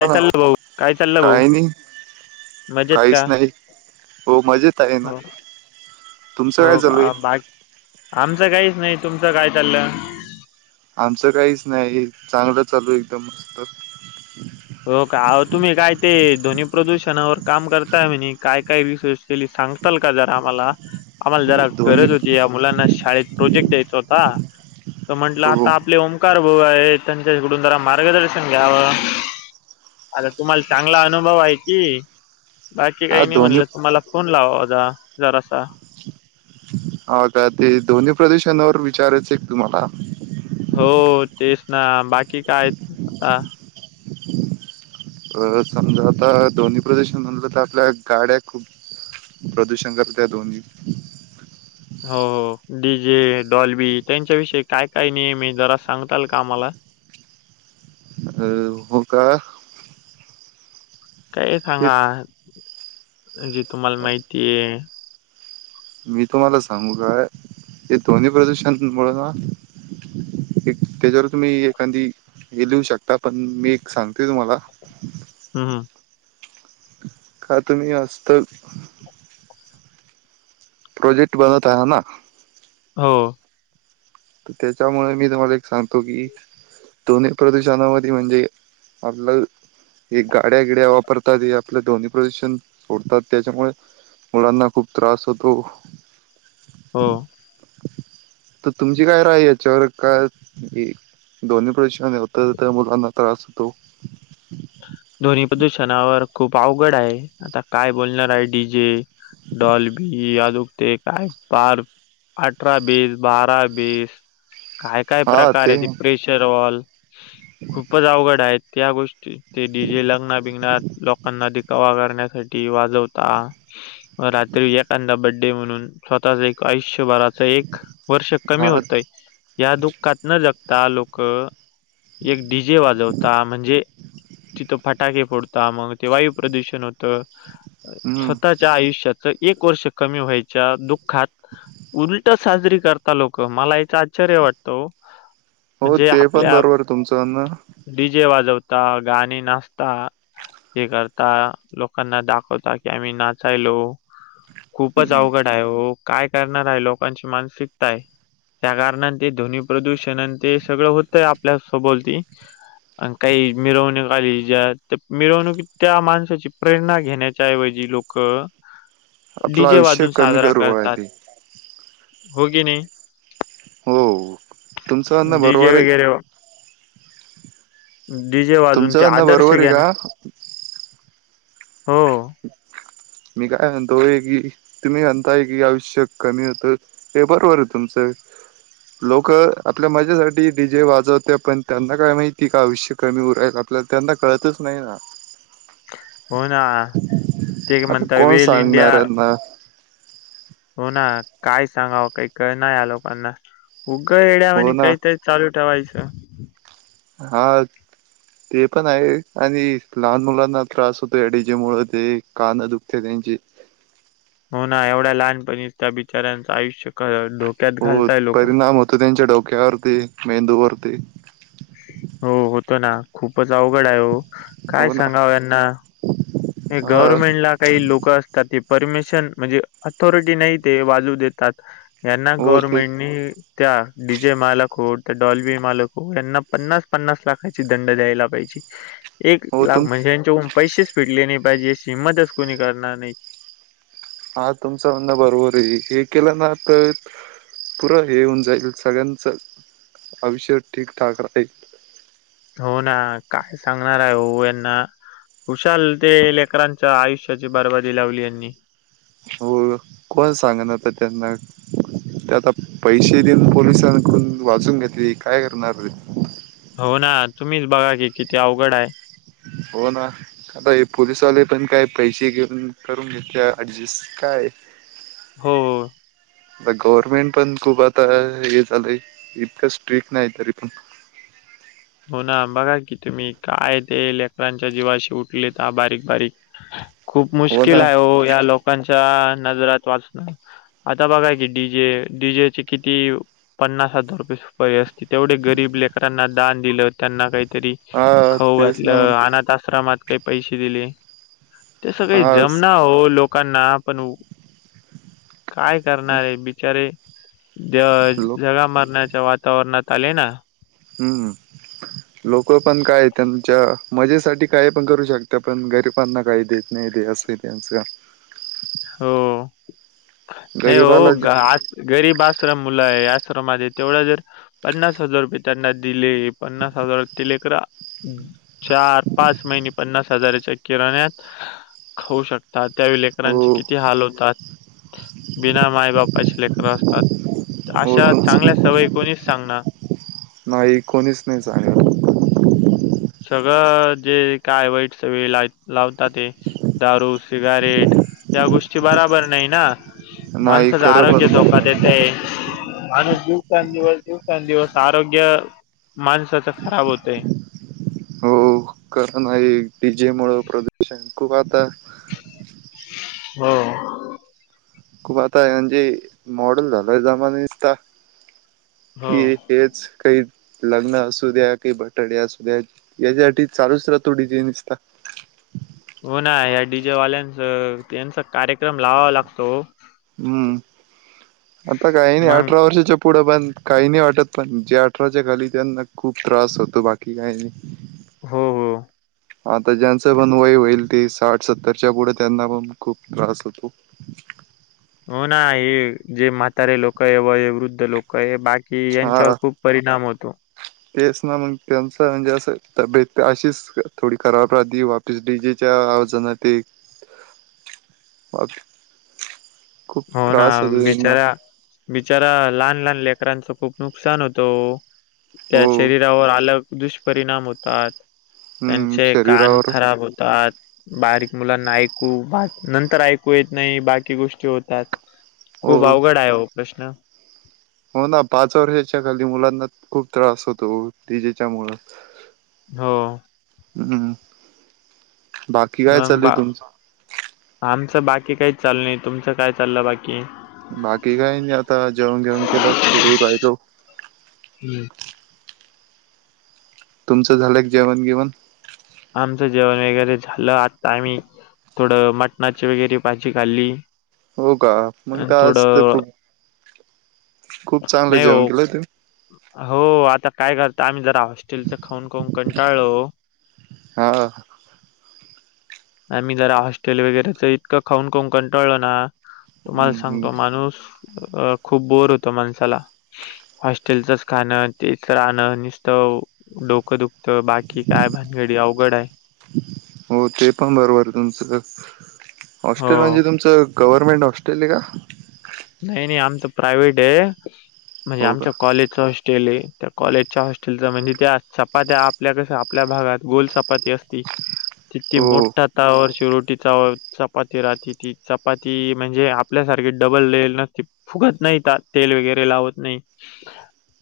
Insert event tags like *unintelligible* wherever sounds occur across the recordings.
काय हा चाललं भाऊ काय चाललं भाऊ? काही नाही मजेत काहीच का नाही हो मजेत आहे ना हो. तुमचं काय हो चालू आहे का बाकी आमचं काहीच नाही. तुमचं काय चाललं? आमचं काहीच नाही चांगलं चालू एकदम मस्त. हो का अहो तुम्ही काय ते ध्वनी प्रदूषणावर काम करताय मी काय काय रिसोर्स. केली सांगताल का जरा आम्हाला. आम्हाला जरा ध्वनी गरज होती, या मुलांना शाळेत प्रोजेक्ट द्यायचा होता. तर म्हंटलं हो आता आपले ओंकार भाऊ आहे त्यांच्याकडून जरा मार्गदर्शन घ्यावं. आता तुम्हाला चांगला अनुभव आहे की, बाकी हा काही नाही ध्वनी म्हणलं तुम्हाला- फोन लावावा जा जरा सा ह का ते धोनी प्रदुषावर विचारायचं एक तुम्हाला.? हो तेच ना बाकी काय आता. अ समजा आता धोनी प्रदुषन म्हणलं तर आपल्या गाड्या खूप. प्रदूषण करता त्या दोनी. हो डी जे डॉल्बी त्यांच्या विषयी काय काय नियम हे जरा सांगताल का आम्हाला. अ हो का काहीही ते सांगा जे तुम्हाला माहितीय. मी तुम्हाला सांगू काय हे ध्वनी प्रदूषण मुळं, एक त्याच्यावर तुम्ही एखादी हे लिहू शकता, पण मी एक सांगतेय तुम्हाला‌. हम हं खरं तुम्ही असत. प्रोजेक्ट बनत आहे ह ना? हो त्यांच्यामुळे मी तुम्हाला एक सांगतो की, ध्ननी प्रदूषणावधी म्हणजे आपलं एक गाड्या गिड्या वापरतात हे आपलं ध्वनी प्रदूषण सोडतात त्यांच्यामुळे, मुलांना खूप त्रास होतो. हो तर तुमची काय राय यांच्यावर का, ध्वनी प्रदूषणहोत तर मुलांना त्रास होतो. ध्वनी प्रदूषणावर खूप अवघड आहे. आता काय बोलणार आहे डी जे- डॉल्बी बी अजुक ते काय पार, अठरा बेस बारा बेस. काय काय हा प्रकार ते आहे, प्रेशर वॉल खूपच अवघड आहेत त्या गोष्टी. ते डी जे लग्ना बिघना लोकांना दिखावा करण्यासाठी वाजवतात. रात्री एखादा बर्थडे म्हणून स्वतःच एक आयुष्यभराचा एक- वर्ष कमी हा होतय या दुःखात न जगता लोक- एक डी जे वाजवता म्हणजे, तिथं फटांके फोडतां मगं ते वायूं प्रदूषण होतं हम्म स्वंतः च्यां आयुष्याचं एक वर्ष कमी व्हांयच्या दुःखांत उलटं साजरी करतांत लोकं मलां यांचा आश्चर्य वाटतं ओ हो ते पणं बरोबर आहे तुमचं म्हणणं डी जे वाजवतां गाणी नाचतां हे करतां लोकांना दाखवतां की आम्हीं नाचांयलो खूपचं हम्म अवघडं आहे हो कायं करणारं आहे लोकांची मानसिकता आहे त्यां कारणां ते ध्वनी प्रदूषणन ते सगळं होतंय आपल्या सभोवती अं कांहीं मिरवू जे मिरवणूकी त्यां माणसांची प्रेरणा घेण्यांच्या ऐवजी लोकं आपलं डीजे आयुष्य वाजूंन कमी साजंरा करू आहे करतांत ते हो की नाहीं हो तुमचं म्हणणं डी जे बरोबर आहे वगैरें डीजे वाजूंन तुमचं ते म्हणणं आदर्श बरोबर आहे घ्यां नां का हो मी कायं म्हणतो की तुम्हीं म्हणतांय की आयुष्य कमी होतं ते बरोबर आहे तुमचं लोक आपल्या मजेसाठी डी जे वाजवते पणं त्यांना कायं माहिती कां आपलं आयुष्य कमी हून राहील आपल्याला त्यांनां कळतंच नाहीं नां हो नां ते कां आता म्हणतां कोण वेल इंडिया सांगणार यांना हो नां कायं सांगावं कांहीं करं नां यां लोकांना उगं येड्यांवा हो आणि ना कांहींतरी चालूं ठेवायचं हां ते पणं आहे आणि लहांन मुलांना त्रांस होतो डीजे मुळं ते कानं दुखते त्यांचे हो नां एवढ्यां लहांनपणीचं त्यां बिचार्यांचं आयुष्य धोक्यांत घालतांय लोकं तूं त्यांच्या डोक्यांवरती मेंदूवरती हो होतो नां खूपचं अवघंड आहे हो कायं हो ना सांगाव यांना हे हा गवर्नमेंट लां कांहीं लोकं असतांत ते परमिशन म्हणजे अऑथॉरिटी नाहीं ते वाजूं देतांत यांना हो ते गवर्नमेंटनी त्यां डी जे मालक हो त्यां डॉल्बी मालक हो यांना पन्नास पन्नास लाखांची दंड द्यायला पाहिजे एक हो तुम लाखं म्हणजे यांच्यातून पैसेच फिटले नाहीं पाहिजेशी हिंमतचं कोणी करणारं नाहीं हां तुमचं म्हणं बरोबर आहे हे केलं नां तरं पुरं हे होऊन जाईल सगळ्यांचं आयुष्य ठीकठांक राहील हो नां कायं सांगणार आहे हो यांना खुशांल ते लेकरांच्या आयुष्याची बर्बादी लावली यांनी हो कोणं सांग नां आंता त्यांना ते आंता पैसे देऊंन पोलिसांकडूंन वाजूंन घेतले कायं करणारं रे हो नां तुम्हीचं बघां की किती अवघंड आहे हो नां आंता पोलिसवाले पणं कायं पैसे घेऊंन करूंन घेते अडजस्टं कायं हो गव्हर्नमेंट पणं खूंप आंता हे झालंय इतकं स्ट्रिक नाहीं तरी पणं हो नां बघां की तुम्हीं कायं ते लेकरडांच्या जीवांशी उठले तरं बारीक बारीक खूंप हो मुश्किल ना आहे हो यां लोकांच्या नजरांत वाचणं आंता बघांय की डीजे डीजेचे किती पन्नास हजांर रुपये तेवढे गरीब लेकरांना दान दिलं त्यांना काहीतरी हा खाऊ तेच ना मग घातलं अनाथ आश्रमात क. पैसे दिले ते सग काळे हा जमना हो लोकांना पण काय करणारे बिचारे ज लोक जगा मारण्याच्या वा तवरण्यात आले ना. हम्म लोक पण काय त्यांच्या. मजेसाठी काय पण करू शकता पण गरिबांना काही देत नाही द असं त्यांचं. हो नाही गरीबाला जे हो आज गरीब आश्रम मुलं आहे आश्रमा मध्ये तेवढं जर पन्नास हजार रुपये त्यांना दिले पन्नास हजारलेकरा. चार पाच महिने पन्नास हजाराच्या किराणत. खाऊ शकतात त्या हो लेकरांचे किती हाल होतात. बिना मायबापाचे लेकरं असतात हो अशा चांगल्या तुमचं सवयी कोणीच सांगणार. नाही कोणीच नाही सांगणार. सगळं जे काय वाईट सवय लावतात ते. दारू सिगारेट या गोष्टी बराबर नाही ना. नाही माणसाचं खरं आरोग्य बरोबर धोका नाही देतंय. दिवसें- दिवस दिवसें- दिवस आरोग्य माणसाच खराब होतयं. कारण आहे डीजेमुळ प्रदूषण खूप आता - हो. खूप आता म्हणजे मॉडेल झालायं जमाना नुसता हो कि. हेचं काही लग्न असू द्या काही बटडे असू द्या. यासाठी चालूचं राहतो डीजे निस्ता. हो ना या डीजेवाल्यांच त्यांचा कार्यक्रम लावावा लागतो हो. हम्म आता काही नाही मग अठरा वर्षाच्या. पुढं पण काही नाही वाटत पण जे अठराच्या खाली त्यांना खूप त्रास होतो बाकी काही नाही. हो हो. आता ज्यांचं पण वय होईल ते साठ सत्तरच्या पुढे त्यांना पण खूप त्रास होतो हो ना हे जे म्हातारे लोक आहे व वृद्ध लोक का बाकी यांच्यावर खूप परिणाम होतो. तेचं ना मग त्यांच म्हणजे असं तब्येत अशीच थोडी खराब राह वा डीजेच्या आवाजनात एक *unintelligible* खूप हो ना त्रास होतो त्यांना, बिचारा बिचारा लहान - लहान लेकरांचं खूप नुकसान होतं ओ, त्या हो शरीरावर अलग दुष्परिणाम होतात, हम्म त्यांचे कान शरीरावर खराब होतात, बारीक मुलांना ऐकू नंतर ऐकू येत नाही बाकी गोष्टी होतात. हो खूप अवघड आहे हो प्रश्न, हो ना पाच वर्षाच्या खाली मुलांना खूप त्रास होतो डीजेच्या मुळं, हो. हम्म बाकी, काय मग चालू बा आहे तुमचं आमचं बाकी काहीच चालु नाही, तुमचं काय चालं बाकी? बाकी काही नाही आता जेवण घेऊन केलं फिरू राहिलो, हम्म, तुमचं झालं काय जेवण घेवण, आमचं जेवण वगैरे झालं. आता आम्ही थोडं मटणाची वगैरे भाजी खाल्ली, हो का, मग आणि काय असत. थोडं खूप खूप चांगलं नाही जेवण हो केलं. ते- हो, आता काय करत. आम्ही जरा हॉस्टेलच खाऊन खाऊन कंटाळलो. हा... आम्ही, जरा हॉस्टेल वगैरेच इतकं, खाऊन खाऊन कटांळो ना. तुम्हाला हम्म, सांगतो. माणूस अ खूप बोर होतो. माणसाला, हॉस्टेलचच खाणं तेच राहणं. नुसतं डोकं दुख, तर बाकी काय भानगडी, अवघड आहे. हो ते पण बरोबर तुमचं. हो. हॉस्टेल, म्हणजे तुमचं, गवर्नमेंट, हॉस्टेल हाय का? नाही.. नाही.. आमच प्रायव्हेट आहे. म्हणजे, हो का आमच्या कॉलेजच हॉस्टेल केलय कॉलेजच्या हॉस्टेलच म्हणजे, त्या चपात्या आपल्या कस, आपल्या भागात गोल चपाती असती, तिती हो मोठात, तवा, शिरोटीचा चपाती राहती. ती चपाती म्हणजे आपल्यासारखी डबल लेल, फुगत नाहीत. तेल वगैरे लावत नाही.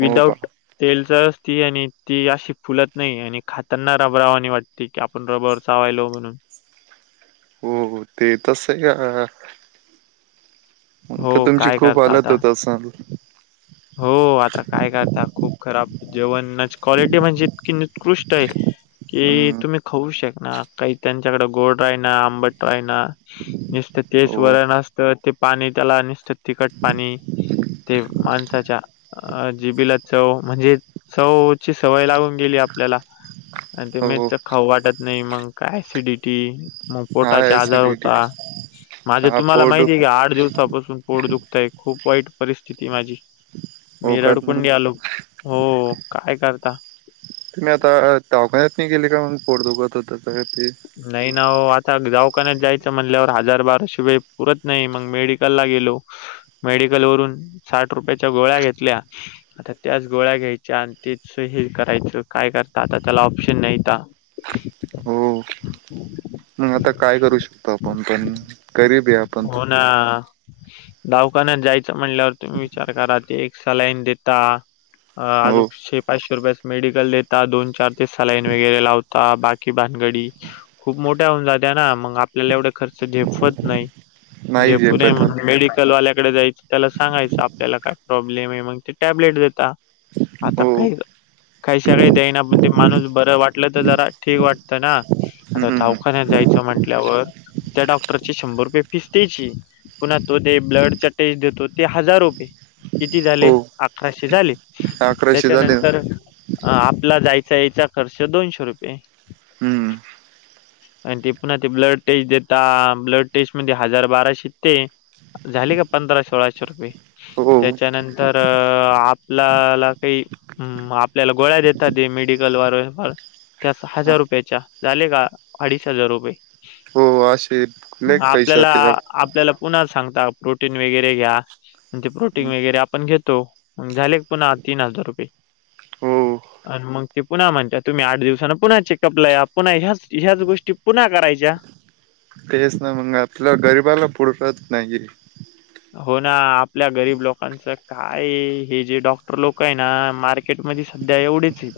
हो का विदाउट, तेल च असती आणि ती अशी फुलत नाही. आणि खातना रबरा वाणि वाटते, ठीक आहे. आपण रबर चावायलो म्हणून, हो ते तस आहे का, मग, तर हो, तुमची काय खूप करता हलत आता? होत असल? हो, आता काय करता खूप खराब. जेवणाची क्वालिटी म्हणजे इतकी उत्कृष्ट आहे, कि, हम्म तुम्ही खाऊ शकनार. काही त्यांच्याकडें गोड हाय ना, आंबट हाय ना. नुसत, तेच हो वरण असत. पाणी त्याला निसतं. तिखट पाणी ते *inaudible* *inaudible* माज. अच्छा.. अच्छा.. जीबीला चव म्हणजे? चव ची सवय लागून गेली. आपल्याला.. आणि, ते हो मेसच खाऊ वाटत नाही. मग का ऍसिडिटी, मग हा पोटाचे आजार ऍसिडिटी होता. माझं हा तुम्हाला पोट माहिती आहे का? आठ दिवसापासून पोड *inaudible* दुखतय खूप वाईट परिस्थिती माझी. मी होकात मग रडकुंडी आलो. हो काय करता. तुम्ही आता *inaudible* टाखण्यातत नाही गेली का. मग पोतुखत होता. ते नाही ना आता. जाऊ कानात जायचं म्हणल्यावर हजार बाराशे वेय पुरत नाही. मग मेडिकलला गेलो. मेडिकल वरून साठ रुपयाच्या गोळ्या घेतल्या. आता, त्याच गोळ्या घ्यायच्या आणि तेच हे करायचं काय करत आता, त्याला ऑप्शन नाहीता. *unintelligible* हो मग आता काय करू शकतो. आपण पण गरीब आहे. आपण पण. हा.... दावखान्यात जायचं म्हणल्यावर, तुम्ही विचार करा ती एक सलाईन देता, अ.. हो अजोशे पाचशे रुपयास मेडिकल देता. दोन, चार ते सलाईन वगैरे लावता. बाकी बाकी गडी खूप मोठ्या होऊन जात्या ना. मग आपल्याला एवढे खर्च झेपवत नाही. जे नाही पुणेे झेपत म्हण आपण. मेडिकल वाल्याकडे जायच. त्याला सांगायचं आपल्याला काय प्रॉब्लेम आहे. मग ते टॅबलेट देत. आता, हो काही काहीश काही देई ना. पण ते माणूस बरं वाटलं तर जरा, ठीक वाट तर ना, आता हम्म धावाखान्यात जायचं म्हटल्यावर. त्या डॉक्टरची शंभर रुपये फीस द्यायची. पुन्हा, तो ते ब्लड चा टेज देतो. ते हजार रुपये किती झाले? हो अकराशे झाले. अकराशे झाले ना. त्याच्यानंतर, आपला जायचा, याचा खर्च दोनशे रुपये. हम्म आणि ते पुन्हा ते ब्लड टेस्ट देता ब्लड टेस्ट मध्ये हजार बाराशे ते झाले का पंधरा सोळाशे रुपये? हो त्याच्यानंतर आपल्याला काही हम् आपल्याला गोळ्या देतात मेडिकल व त्या हजार रुपय झाले का अडीच हजार रुपये हो असे लय मग पैसे आपल्याला जाते राव आपल्याला पुन्हा सांगता प्रोटीन वगैरे घ्या. आणि ते प्रोटीन वगैरे आपण घेतो मग झाले पुन्हा तीन हजार रुपये. हो आणि मग ते पुन्हा म्हणता तुम्ही आठ दिवसानं पुन्हा चेक कपल्या पुन्हा ह्याच ह्याच गोष्टी पुन्हा करायच्या. तेच ना मग आपल्या गरिबाला पुरत नाही हे हो ना आपल्या गरीब लोकांच काय हे जे डॉक्टर लोक आहे ना म केट मध्ये सध्या एवढेच आहे.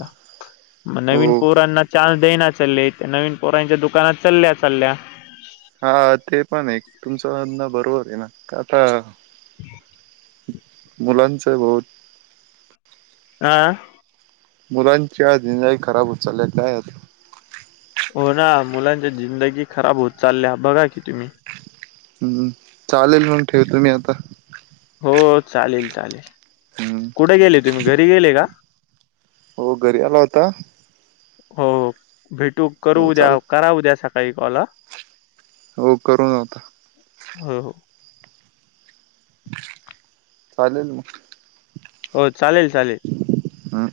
मग हो नवीन पोरांना चान्स देई ना चाले त्या नवीन पोरांच्या दुकानात चालल्या चालल्या हा ते पण आहे तुमचं म्हणणं बरोबर आहे ना काता मुलनचे बहुत, हा मुलांच्या *unintelligible* खराब होत चालल्या का आहेत हो ना मुलांच्या जिंदगी खराब होत चालल्या बघा की तुम्ही, हम् चालेल मंग ठेवतु मी आता. हो हो चालेल चालेल, हम्म कुठे गेले तुम्ही घरी गेले का? हो घरी आला होता. हो भेटू करू हो उद्या चालेल करा उद्या सकाळी कॉल हा. हो करून आता हो हो चालेल मग. हो चालेल चालेल, ह